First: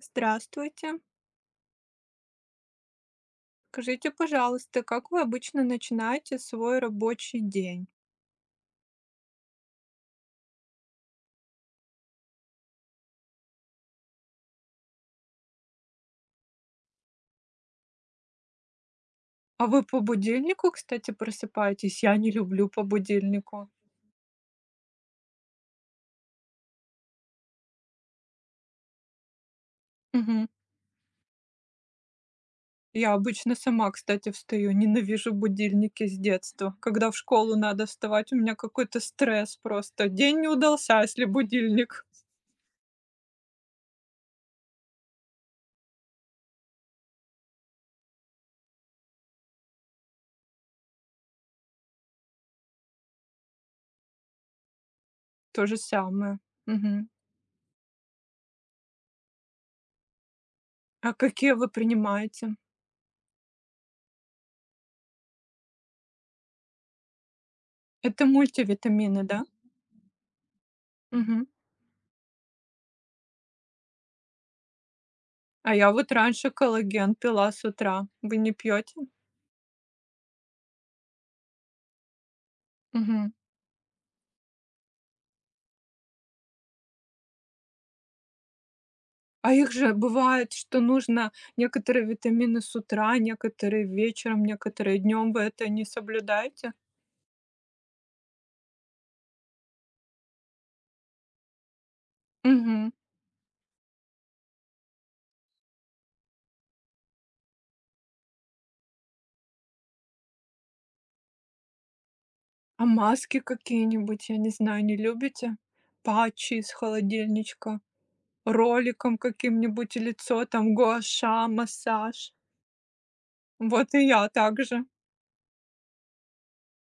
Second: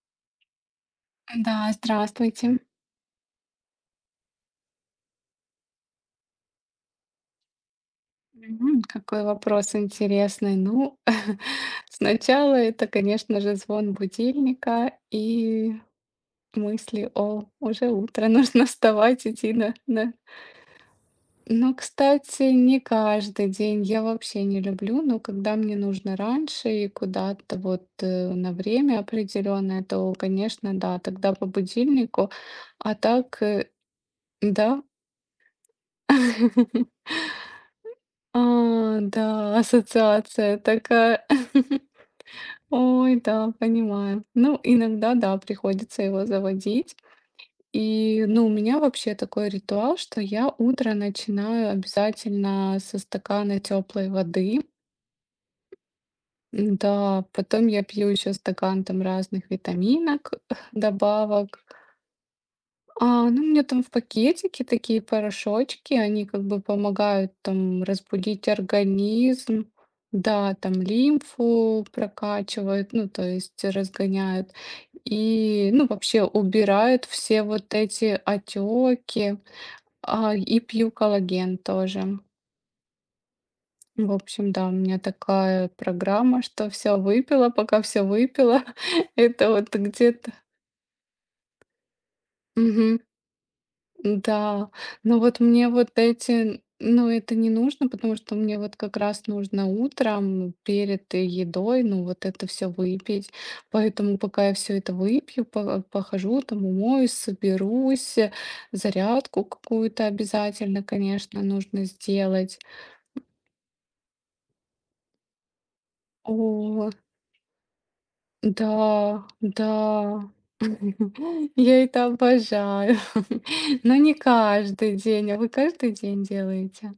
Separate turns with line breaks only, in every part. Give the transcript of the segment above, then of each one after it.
Здравствуйте.
Да, здравствуйте.
Скажите, пожалуйста, как вы обычно начинаете свой рабочий день?
Какой вопрос интересный. Ну, сначала это, конечно же, звон будильника и мысли, о, уже утро, нужно вставать, идти
А
на...
вы по
на...
будильнику, кстати,
Ну,
просыпаетесь? Я не
кстати,
люблю
не
по
каждый
будильнику.
день я вообще не люблю, но когда мне нужно раньше и куда-то вот на время определенное, то,
Мгм.
конечно, да, тогда по будильнику, а
Я
так,
обычно сама, кстати, встаю.
да.
Ненавижу будильники с детства. Когда в школу надо вставать, у меня какой-то
А,
стресс
да,
просто. День не
ассоциация
удался, если
такая.
будильник.
Ой, да, понимаю. Ну, иногда, да, приходится его заводить. И, ну, у меня вообще такой ритуал, что я утро начинаю обязательно со стакана теплой воды.
То же самое. Мгм.
Да, потом я пью еще стакан там разных витаминок,
А какие
добавок.
вы принимаете?
А, ну, у меня там в пакетике такие порошочки, они как бы помогают там
Это
разбудить
мультивитамины, да?
организм, да, там
Мгм.
лимфу прокачивают, ну, то есть разгоняют, и,
А
ну,
я вот
вообще
раньше
убирают
коллаген
все
пила с
вот
утра.
эти
Вы не пьете?
отеки, а, и пью коллаген тоже.
Мгм.
В общем, да, у меня такая программа, что все выпила, пока все выпила, это
А их
вот
же
где-то.
бывает, что нужно некоторые витамины с утра, некоторые вечером,
Да,
некоторые
но
днем. Вы
вот
это
мне
не
вот эти,
соблюдаете?
ну, это не нужно, потому что мне вот как раз нужно утром перед едой, ну, вот это все
Мгм.
выпить. Поэтому пока я все это выпью, похожу, там умоюсь, соберусь, зарядку какую-то обязательно, конечно, нужно сделать.
А маски какие-нибудь, я не знаю, не любите? Патчи из
О,
холодильничка, роликом
да,
каким-нибудь
да.
лицо, там гуаша,
Я это
массаж.
обожаю.
Вот
Но
и
не
я также,
каждый день. А вы каждый день делаете?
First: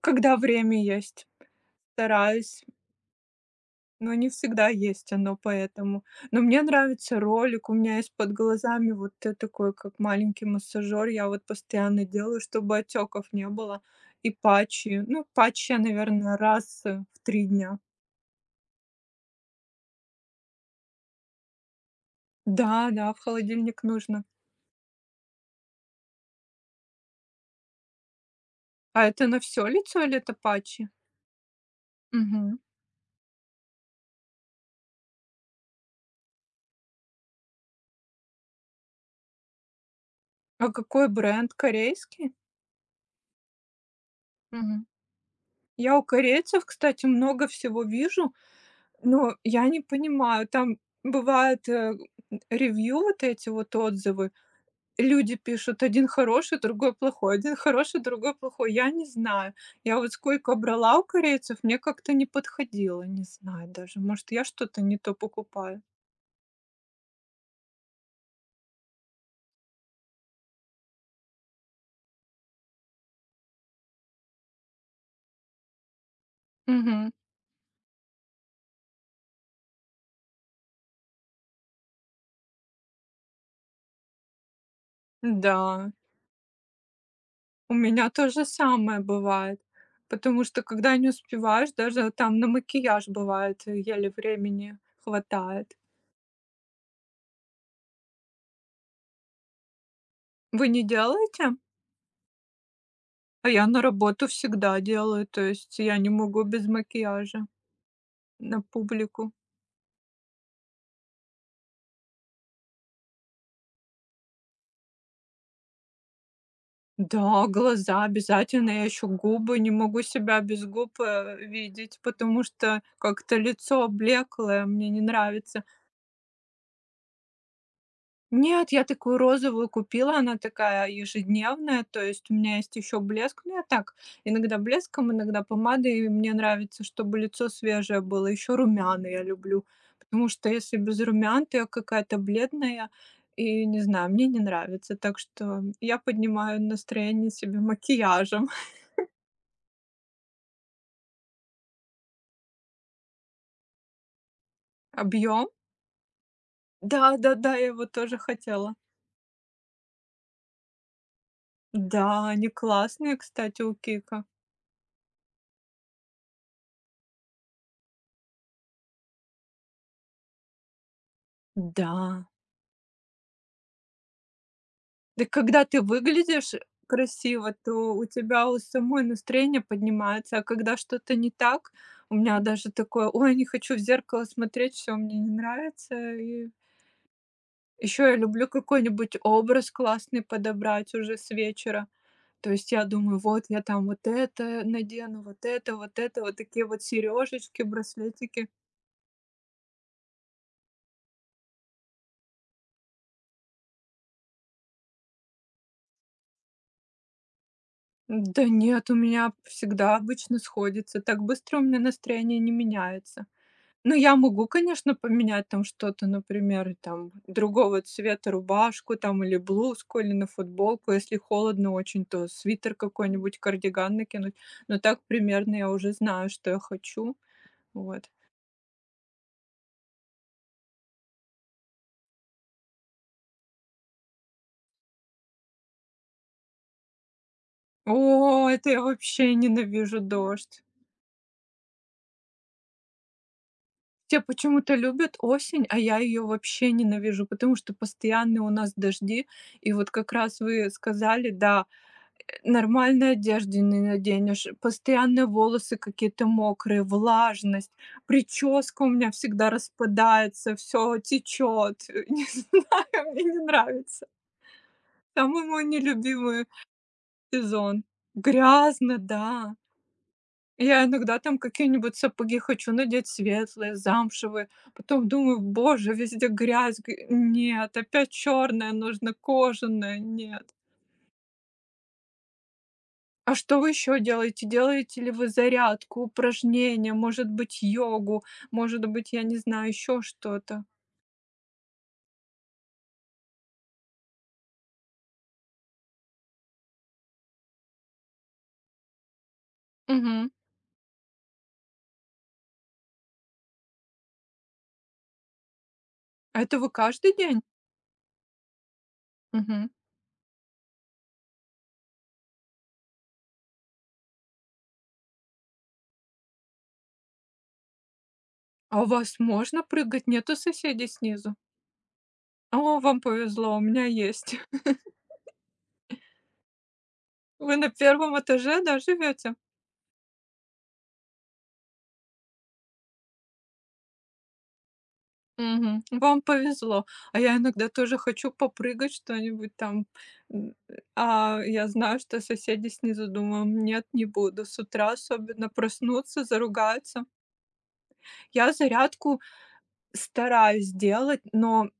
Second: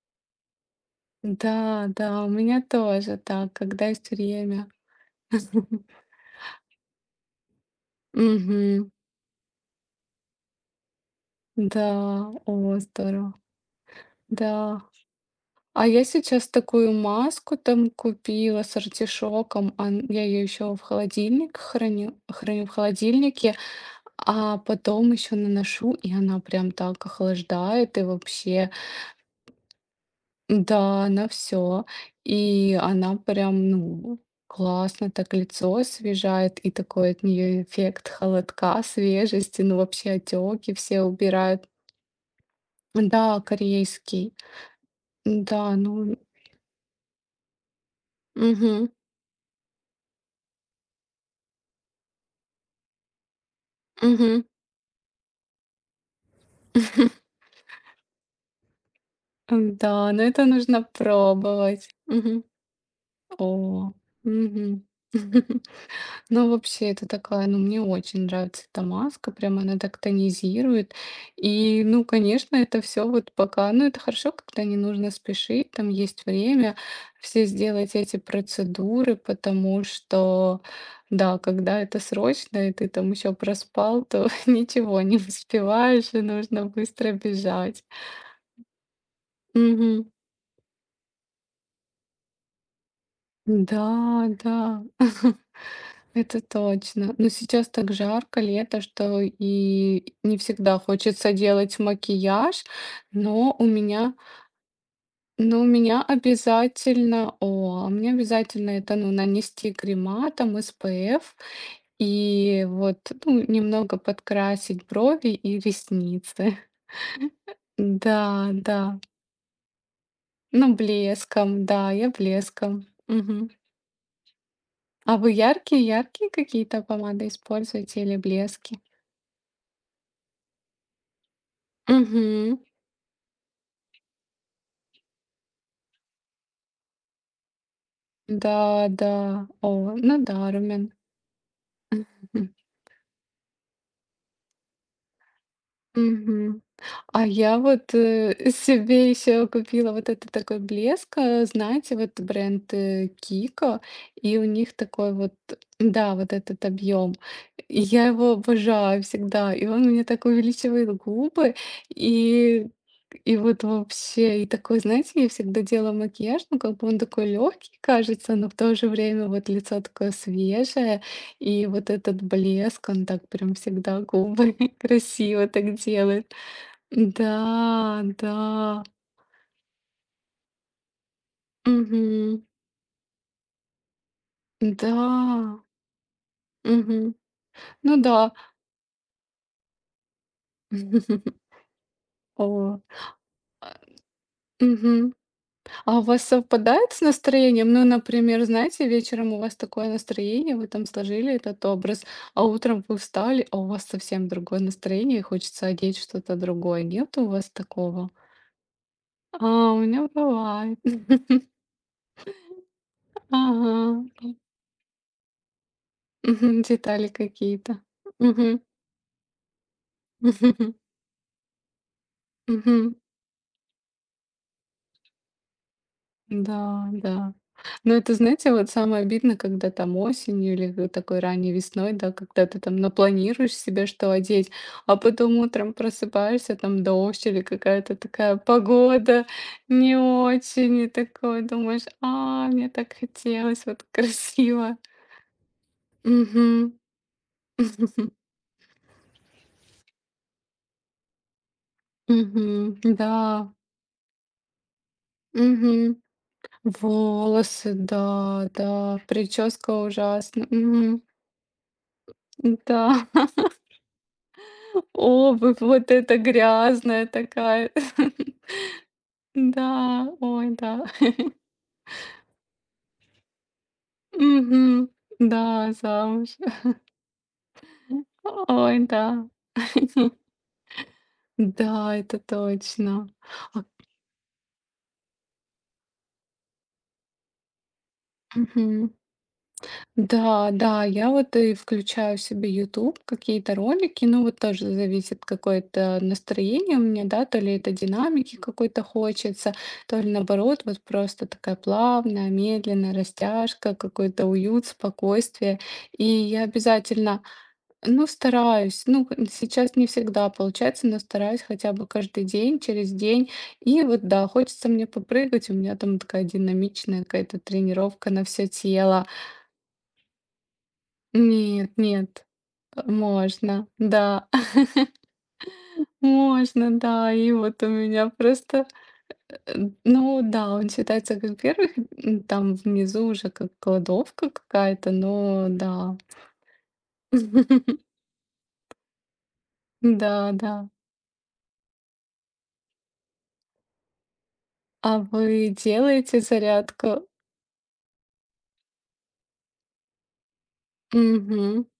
когда время есть,
Да, да, у меня
стараюсь.
тоже так, когда есть
Но не
время.
всегда есть оно, поэтому. Но мне нравится ролик, у меня есть под глазами
Мгм.
вот т такой, как маленький массажер. Я вот постоянно
Да,
делаю, чтобы
о,
отеков
здорово.
не было, и
Да.
патчи. Ну, патчи я,
А я
наверное,
сейчас
раз
такую
в три
маску
дня.
там купила с артишоком, а я ее еще в холодильник храню в
Да, да, в
холодильнике,
холодильник нужно.
а потом еще наношу, и она прям так охлаждает, и вообще
А это на все лицо или это патчи?
да, на все.
Мгм.
И она прям, ну, классно так лицо освежает, и такой от нее эффект холодка, свежести, ну, вообще
А
отеки все
какой бренд?
убирают.
Корейский?
Да, корейский.
Мгм.
Да,
Я у
ну,
корейцев, кстати, много всего вижу,
мгм,
но я не понимаю, там бывает, ревью, вот эти вот отзывы.
мгм.
Люди пишут: один хороший, другой плохой, один хороший, другой плохой. Я не знаю. Я
Да,
вот
но это
сколько
нужно
брала у корейцев, мне
пробовать.
как-то не
Мгм.
подходило. Не знаю
О,
даже, может, я что-то
мгм.
не то покупаю.
Ну, вообще, это такая, ну, мне очень нравится эта маска, прям она так тонизирует. И, ну, конечно, это все вот пока, ну, это хорошо, когда не нужно спешить, там есть время
Мгм.
все сделать эти процедуры, потому что, да, когда это срочно, и ты там еще проспал, то ничего не
Да,
успеваешь, и нужно быстро
у
бежать.
меня то же самое бывает,
Мгм.
потому что когда не успеваешь, даже там на макияж бывает, еле
Да,
времени
да.
хватает.
Это точно. Но сейчас так жарко, лето, что и не
Вы
всегда
не
хочется
делаете?
делать макияж,
А
но у
я на
меня
работу всегда делаю, то
но у
есть я
меня
не могу без
обязательно
макияжа
а мне
на
обязательно это, ну,
публику.
нанести крема, там, SPF и вот, ну, немного подкрасить брови и ресницы.
Да, глаза
Да,
обязательно.
да.
Я еще губы, не могу себя без
Ну,
губ,
блеском, да,
видеть,
я
потому что
блеском.
как-то
Мгм.
лицо облеклое, мне не
А вы
нравится.
яркие яркие какие-то помады используете или
Нет,
блески?
я такую розовую купила, она такая ежедневная, то есть у меня
Мгм.
есть еще блеск, ну я так, иногда блеском, иногда помадой, и мне нравится, чтобы лицо свежее было, еще
Да,
румяна
да.
я люблю,
О, ну
потому
да,
что если
румян.
без румян, то я какая-то
Мгм.
бледная, и не знаю, мне не нравится, так что я поднимаю
Мгм. А
настроение
я
себе
вот,
макияжем.
себе еще купила вот этот такой блеск, знаете, вот бренд, "Кико", и у них такой вот,
Объем.
да, вот этот объем.
Да-да-да, я
И
его
я
тоже
его
хотела.
обожаю всегда, и он мне так увеличивает губы,
Да, они
и
классные, кстати,
вот
у Кика.
вообще, и такой, знаете, я всегда делаю макияж, ну, как бы он такой легкий кажется, но в то же время вот лицо такое свежее. И вот
Да.
этот блеск, он так прям всегда губы
Да
красиво
когда
так
ты
делает.
выглядишь красиво, то
Да,
у тебя у
да.
самой настроение поднимается, а когда что-то не так, у меня
Мгм.
даже такое: "Ой, не хочу в зеркало смотреть,
Да.
все мне не нравится". И
Мгм. Ну
еще я
да.
люблю какой-нибудь образ классный подобрать уже с вечера. То есть
О.
я думаю: "Вот я
А,
там вот это
мгм.
надену, вот это,
А
вот
у
это,
вас
вот такие вот
совпадает с
сережечки,
настроением? Ну, например,
браслетики".
знаете, вечером у вас такое настроение, вы там сложили этот образ, а утром вы встали, а у вас совсем другое настроение, и хочется одеть что-то другое. Нет у вас такого?
Да нет, у меня
А, у
всегда
меня
обычно
бывает.
сходится. Так быстро у меня настроение не меняется.
Ага.
Ну, я могу, конечно, поменять там что-то,
Мгм.
например,
Детали
там
какие-то.
другого цвета
Мгм.
рубашку там или блузку, или на футболку. Если холодно очень, то
Мгм.
свитер
Мгм.
какой-нибудь, кардиган накинуть. Но так примерно я уже знаю, что я
Да,
хочу.
да. Но
Вот.
это, знаете, вот самое обидно, когда там осенью или вот такой ранней весной, да, когда ты там напланируешь себе, что одеть, а потом утром просыпаешься, там дождь или какая-то такая
О, это я
погода
вообще
не
ненавижу дождь.
очень, и такое, думаешь: "А, мне так хотелось, вот
Все почему-то
красиво".
любят осень, а я ее вообще
Мгм.
ненавижу, потому что постоянно у нас дожди. И вот как раз вы сказали, да,
Мгм.
нормальной
Да.
одежды не наденешь, постоянно волосы
Мгм.
какие-то мокрые,
Волосы,
влажность,
да,
прическа у
да,
меня всегда
прическа ужасна.
распадается, все
Мгм.
течет. Не
Да,
знаю, мне не нравится. Самый
обувь
мой
вот эта
нелюбимый
грязная такая.
сезон. Грязно, да.
Да, ой,
Я
да.
иногда там какие-нибудь сапоги хочу надеть светлые, замшевые.
Мгм.
Потом думаю:
Да,
"Боже, везде
замуж.
грязь". Г Нет, опять черное
Ой,
нужно,
да.
кожаное. Нет.
Да, это точно.
А что
А,
вы еще делаете? Делаете ли вы зарядку, упражнения, может быть, йогу, может
мгм.
быть, я не знаю, еще
Да,
что-то?
да, я вот и включаю себе YouTube, какие-то ролики. Ну, вот тоже зависит какое-то настроение у меня, да, то ли это динамики какой-то хочется, то ли
Мгм.
наоборот, вот просто такая плавная, медленная растяжка, какой-то уют, спокойствие. И
А
я
это вы каждый
обязательно,
день?
ну, стараюсь, ну, х
Мгм.
сейчас не всегда получается, но стараюсь хотя бы каждый день, через день. И вот да, хочется мне попрыгать, у меня там такая динамичная какая-то тренировка на все
А у
тело.
вас можно прыгать? Нету соседей снизу?
Нет, нет,
О, вам повезло, у
можно,
меня
да,
есть.
можно, да. И
Вы
вот у
на
меня
первом этаже,
просто,
да, живете?
э, ну да, он считается как 1, там внизу уже как кладовка какая-то, но
Мгм.
да.
Вам повезло. А я иногда тоже хочу попрыгать что-нибудь там.
Да,
М,
да.
А я знаю, что соседи снизу думают, нет, не буду. С утра
А
особенно
вы делаете
проснутся,
зарядку?
заругаются. Я зарядку стараюсь делать,
Мгм.
но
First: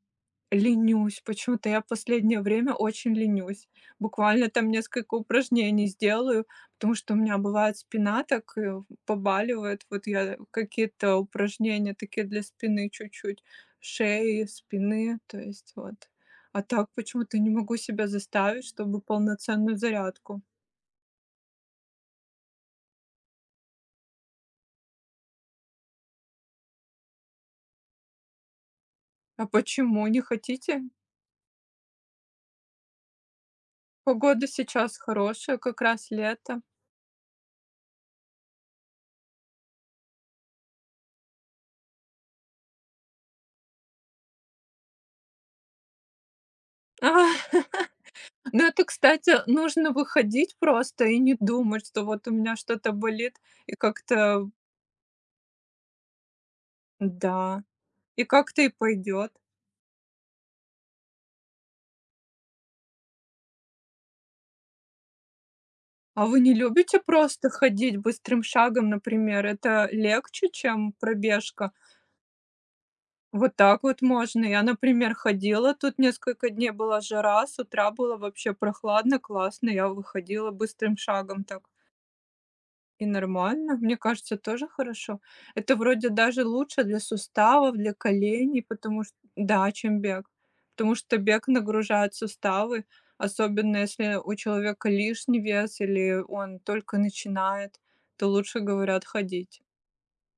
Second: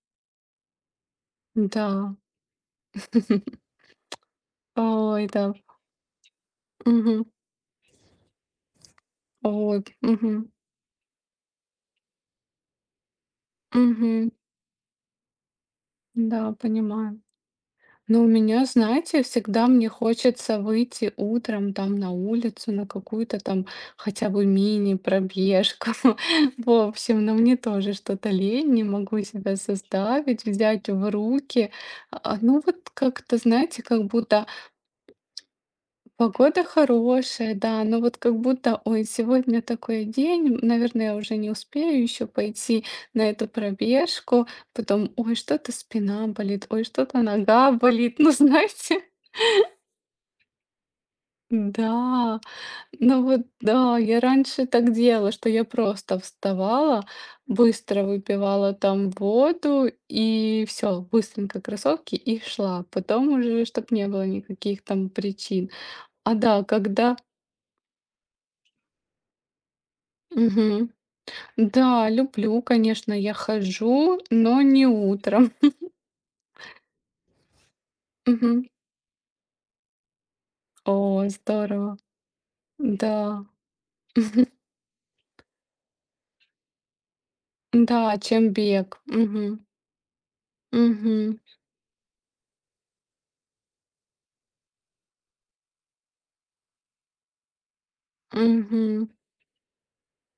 ленюсь. Почему-то я в
Да.
последнее время очень ленюсь. Буквально там несколько
Ой, да.
упражнений сделаю, потому что у
Угу.
меня бывает спина так,
Ой,
побаливает. Вот
Угу.
я какие-то упражнения такие для спины чуть-чуть,
Угу.
шеи, спины, то есть вот.
Да,
А так
понимаю.
почему-то не могу себя
Ну, у
заставить,
меня,
чтобы
знаете, всегда
полноценную
мне
зарядку.
хочется выйти утром там на улицу, на какую-то там хотя бы мини-пробежку. В общем, но мне тоже что-то лень, не могу
А
себя
почему не
заставить,
хотите?
взять в руки. А, ну, вот как-то, знаете, как
Погода
будто
сейчас хорошая, как раз лето.
погода хорошая, да, но вот как будто, ой, сегодня такой день, наверное, я уже не успею еще пойти на эту пробежку. Потом, ой, что-то спина болит, ой, что-то нога болит. Ну,
Ну, это,
знаете,
кстати, нужно выходить просто и не думать, что вот у
да,
меня что-то
ну
болит,
вот
и
да, я
как-то
раньше так делала, что я просто вставала,
да,
быстро
и как-то и
выпивала там
пойдет.
воду и все, быстренько кроссовки и шла. Потом уже, чтобы не было никаких там причин.
А
А
вы не
да,
любите
когда...
просто ходить быстрым шагом, например? Это легче,
Мгм.
чем пробежка.
Да, люблю, конечно, я
Вот так вот
хожу,
можно.
но
Я,
не
например,
утром.
ходила, тут несколько дней была жара, с утра было вообще
Мгм.
прохладно, классно. Я выходила быстрым
О,
шагом так.
здорово.
И
Да.
нормально, мне кажется, тоже хорошо. Это вроде даже лучше для суставов, для
Да, чем
коленей,
бег.
потому что
Мгм.
да, чем бег. Потому что
Мгм.
бег нагружает суставы, особенно если у человека лишний вес или он только начинает, то лучше, говорят,
Мгм.
ходить.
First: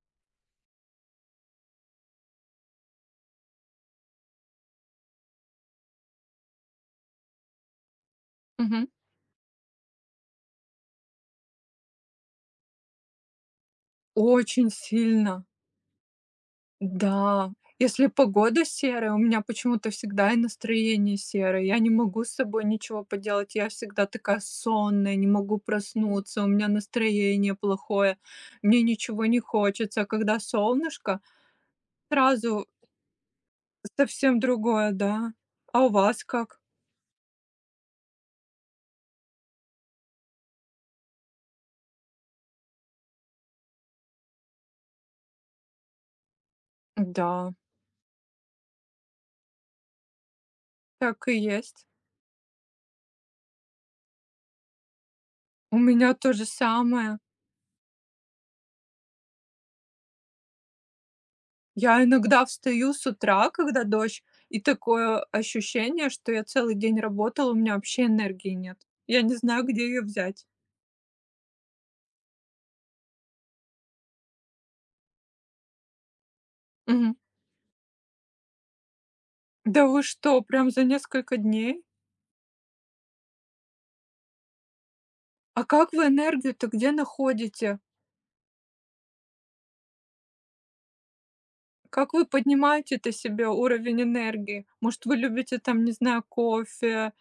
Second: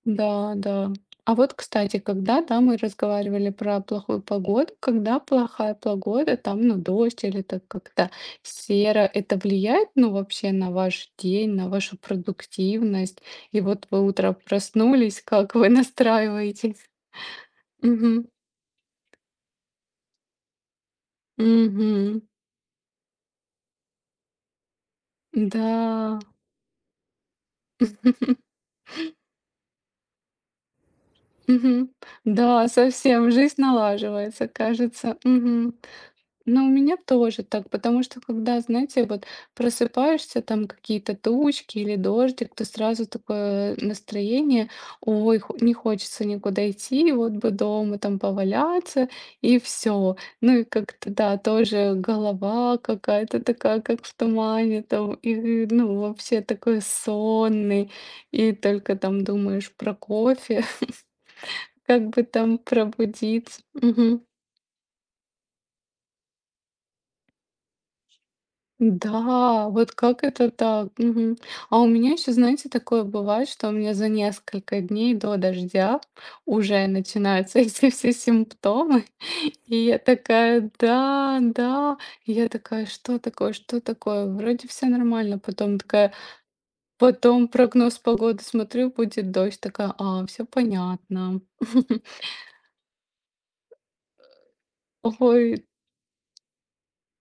Да, да. А вот, кстати, когда, да, мы разговаривали про плохую погоду, когда плохая погода, там, ну, дождь или так как-то
Мгм.
серо, это влияет, ну, вообще на ваш день, на вашу продуктивность? И вот вы утром
Очень
проснулись,
сильно.
как вы настраиваетесь?
Да, если
Мгм.
погода серая, у меня почему-то всегда и настроение серое. Я не
Мгм.
могу с собой ничего поделать. Я всегда такая сонная, не могу
Да.
проснуться, у меня настроение плохое, мне ничего не хочется. А когда солнышко,
Мгм.
сразу
Да, совсем жизнь
совсем
налаживается,
другое,
кажется.
да.
Мгм.
А у вас как?
Ну, у меня тоже так, потому что когда, знаете, вот просыпаешься, там какие-то тучки или дождик, то сразу такое настроение, ой, хо- не хочется никуда идти, вот бы
Да,
дома там поваляться, и все. Ну и как-то,
так и
да,
есть.
тоже голова какая-то такая, как в тумане, там, и,
У
ну,
меня то
вообще
же
такой
самое.
сонный, и только там думаешь про кофе,
Я
как бы
иногда
там
встаю с утра,
пробудиться.
когда дождь, и такое ощущение, что я целый день работала, у меня вообще энергии нет. Я не знаю,
Да,
где
вот
ее
как
взять.
это так? Мгм. А у меня еще, знаете, такое бывает, что у меня за несколько дней до дождя уже
Мгм.
начинаются эти все симптомы. И
Да
я
вы что,
такая,
прям за несколько
да,
дней?
да. И я такая, что такое, что такое? Вроде все нормально.
А
Потом
как вы
такая,
энергию-то где
потом
находите?
прогноз погоды смотрю, будет дождь. Такая, а, все понятно.
Как вы поднимаете-то себе уровень энергии? Может, вы
Ой,
любите там, не знаю, кофе,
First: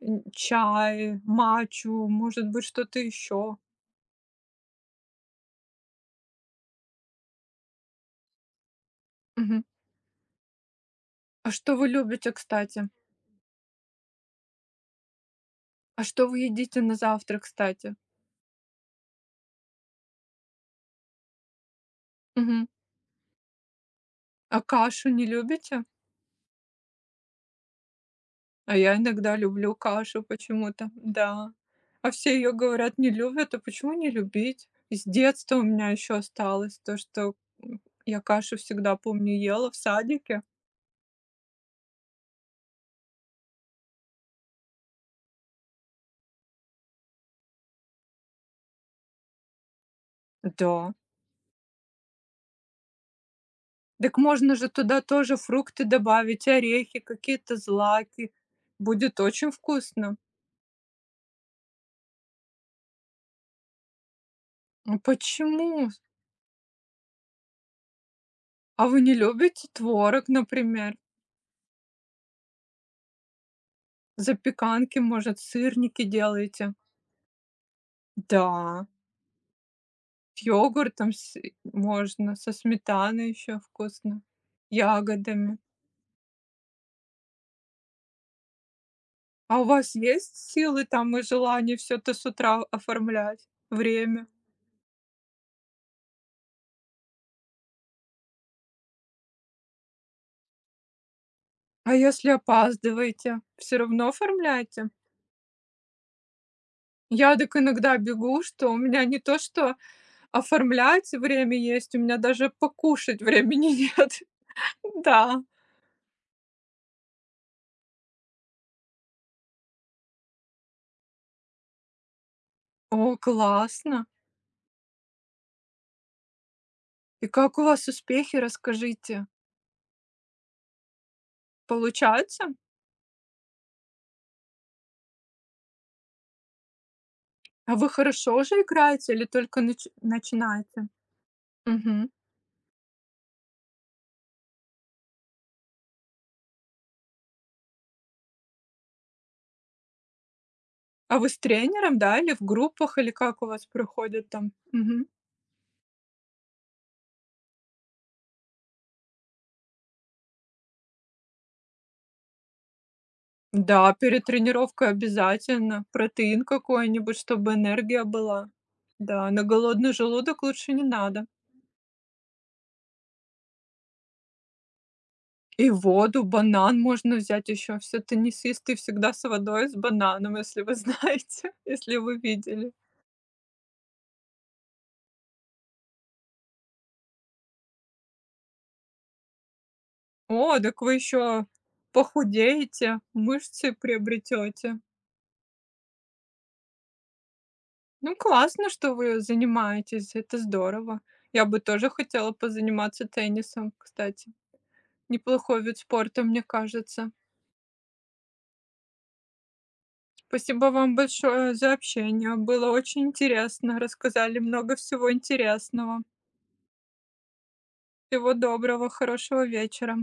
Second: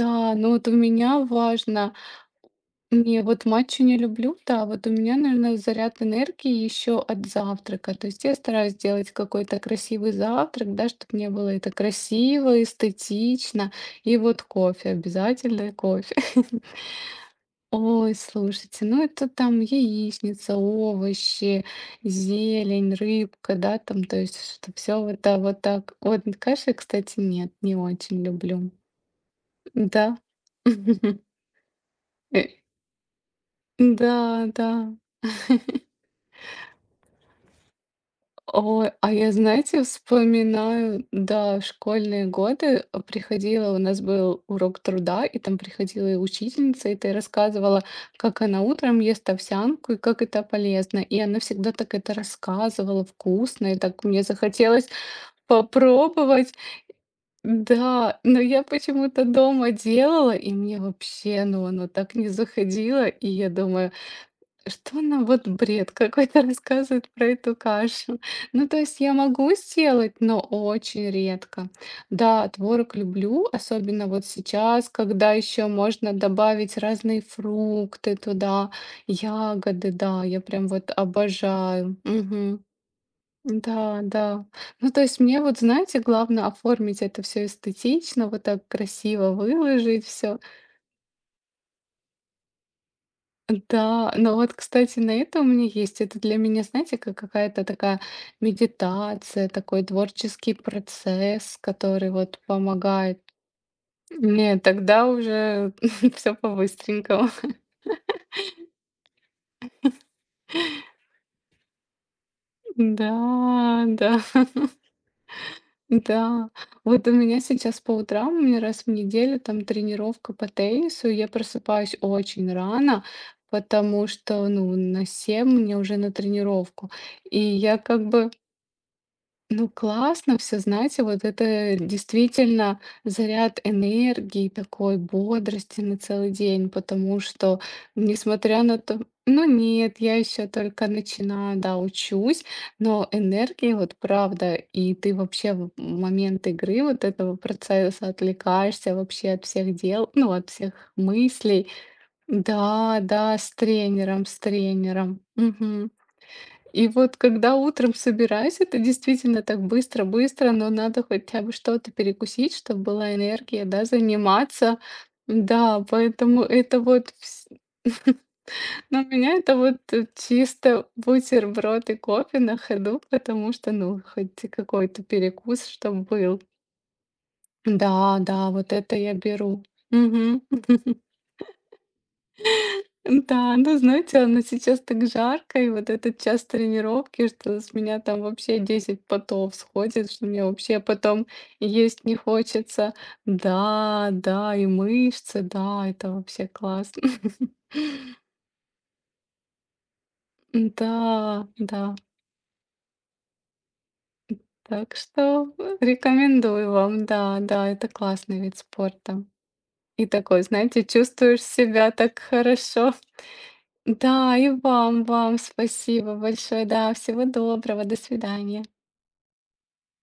ну вот у меня
чай,
важно.
матчу, может быть, что-то
Не, вот
еще?
матчу не люблю, да, вот у меня, наверное, заряд энергии еще от завтрака. То есть я стараюсь делать какой-то красивый завтрак, да, чтобы мне
А
было это
что вы любите,
красиво,
кстати?
эстетично. И вот кофе, обязательно
А
кофе.
что вы едите на завтрак, кстати?
Ой, слушайте, ну это там яичница, овощи,
Мгм.
зелень, рыбка, да, там, то есть
А
что все
кашу
вот,
не
да, вот
любите?
так. Вот каши, кстати, нет, не очень люблю.
А я иногда люблю
Да.
кашу почему-то, да. А все
Э,
ее, говорят, не любят. А почему не
Да,
любить?
да.
С детства у меня еще осталось то, что я кашу
Ой,
всегда,
а я,
помню, ела в
знаете,
садике.
вспоминаю, да, школьные годы. Приходила, у нас был урок труда, и там приходила и учительница, и ты рассказывала, как она утром ест овсянку и как это
Да.
полезно. И она всегда так это рассказывала вкусно, и так
Так
мне
можно же
захотелось
туда тоже фрукты добавить,
попробовать.
орехи, какие-то
Да,
злаки.
но я
Будет
почему-то
очень
дома
вкусно.
делала, и мне вообще, ну, оно так не заходило, и я думаю,
А
что она вот
почему?
бред какой-то рассказывает про эту кашу? Ну, то
А
есть
вы
я
не
могу
любите
сделать,
творог,
но
например?
очень редко. Да, творог люблю, особенно вот сейчас,
Запеканки,
когда
может,
еще
сырники
можно
делаете?
добавить разные фрукты туда,
Да.
ягоды, да, я
С
прям вот
йогуртом
обожаю.
можно, со
Мгм.
сметаной еще
Да,
вкусно,
да. Ну, то есть мне
ягодами.
вот, знаете, главное оформить это все эстетично, вот так красиво
А у вас
выложить
есть
все.
силы там и желание все это с утра оформлять?
Да,
Время?
но вот, кстати, на это у меня есть. Это для меня, знаете, как какая-то такая медитация, такой творческий процесс,
А
который
если
вот помогает.
опаздываете, все равно
Нет,
оформляете?
тогда уже все по-быстренькому.
Я так иногда бегу, что у меня не то что оформлять время есть, у меня даже покушать
Да,
времени
да,
нет. Да.
да. Вот у меня сейчас по утрам, у меня раз в неделю там тренировка по теннису, и я просыпаюсь очень рано,
О, классно!
потому что, ну, на 7 мне уже на тренировку.
И
И
как у
я
вас
как бы
успехи, расскажите?
ну, классно все, знаете, вот это
Получается?
действительно заряд энергии, такой бодрости на целый день, потому что,
А вы хорошо уже
несмотря на то,
играете или
ну
только
нет, я еще только
начинаете?
начинаю, да,
Мгм.
учусь, но энергии вот правда, и ты вообще в момент игры вот этого процесса отвлекаешься вообще от всех дел, ну, от всех
А вы с
мыслей.
тренером, да, или в группах,
Да,
или
да,
как у
с
вас
тренером,
проходит
с
там? Мгм.
тренером. Мгм. И вот когда утром собираюсь, это действительно так быстро-быстро, но надо хотя бы что-то перекусить, чтобы была энергия, да,
Да, перед
заниматься.
тренировкой обязательно
Да, поэтому
протеин
это вот
какой-нибудь,
вс
чтобы энергия была.
На
Да,
меня
на
это вот,
голодный желудок лучше не
чисто
надо.
бутерброд и кофе на ходу, потому что, ну, хоть и какой-то перекус,
И
чтобы
воду,
был.
банан можно взять еще. Все
Да, да, вот
теннисисты
это
всегда
я
с
беру.
водой, с бананом,
Мгм.
если вы знаете, если вы видели.
Да, ну, знаете, оно сейчас так жарко, и вот этот час тренировки, что с меня там вообще 10 потов сходит, что мне
О,
вообще
так вы
потом
еще
есть не хочется.
похудеете, мышцы
Да, да, и
приобретете.
мышцы, да, это вообще классно.
Ну, классно, что вы занимаетесь, это
Да,
здорово. Я бы тоже
да.
хотела позаниматься теннисом, кстати.
Так что
Неплохой вид спорта, мне
рекомендую вам.
кажется.
Да, да, это классный вид спорта. И такой,
Спасибо
знаете,
вам
чувствуешь
большое за
себя так
общение. Было
хорошо.
очень интересно.
Да,
Рассказали
и
много
вам,
всего
вам
интересного.
спасибо большое. Да, всего доброго, до
Всего
свидания.
доброго, хорошего вечера.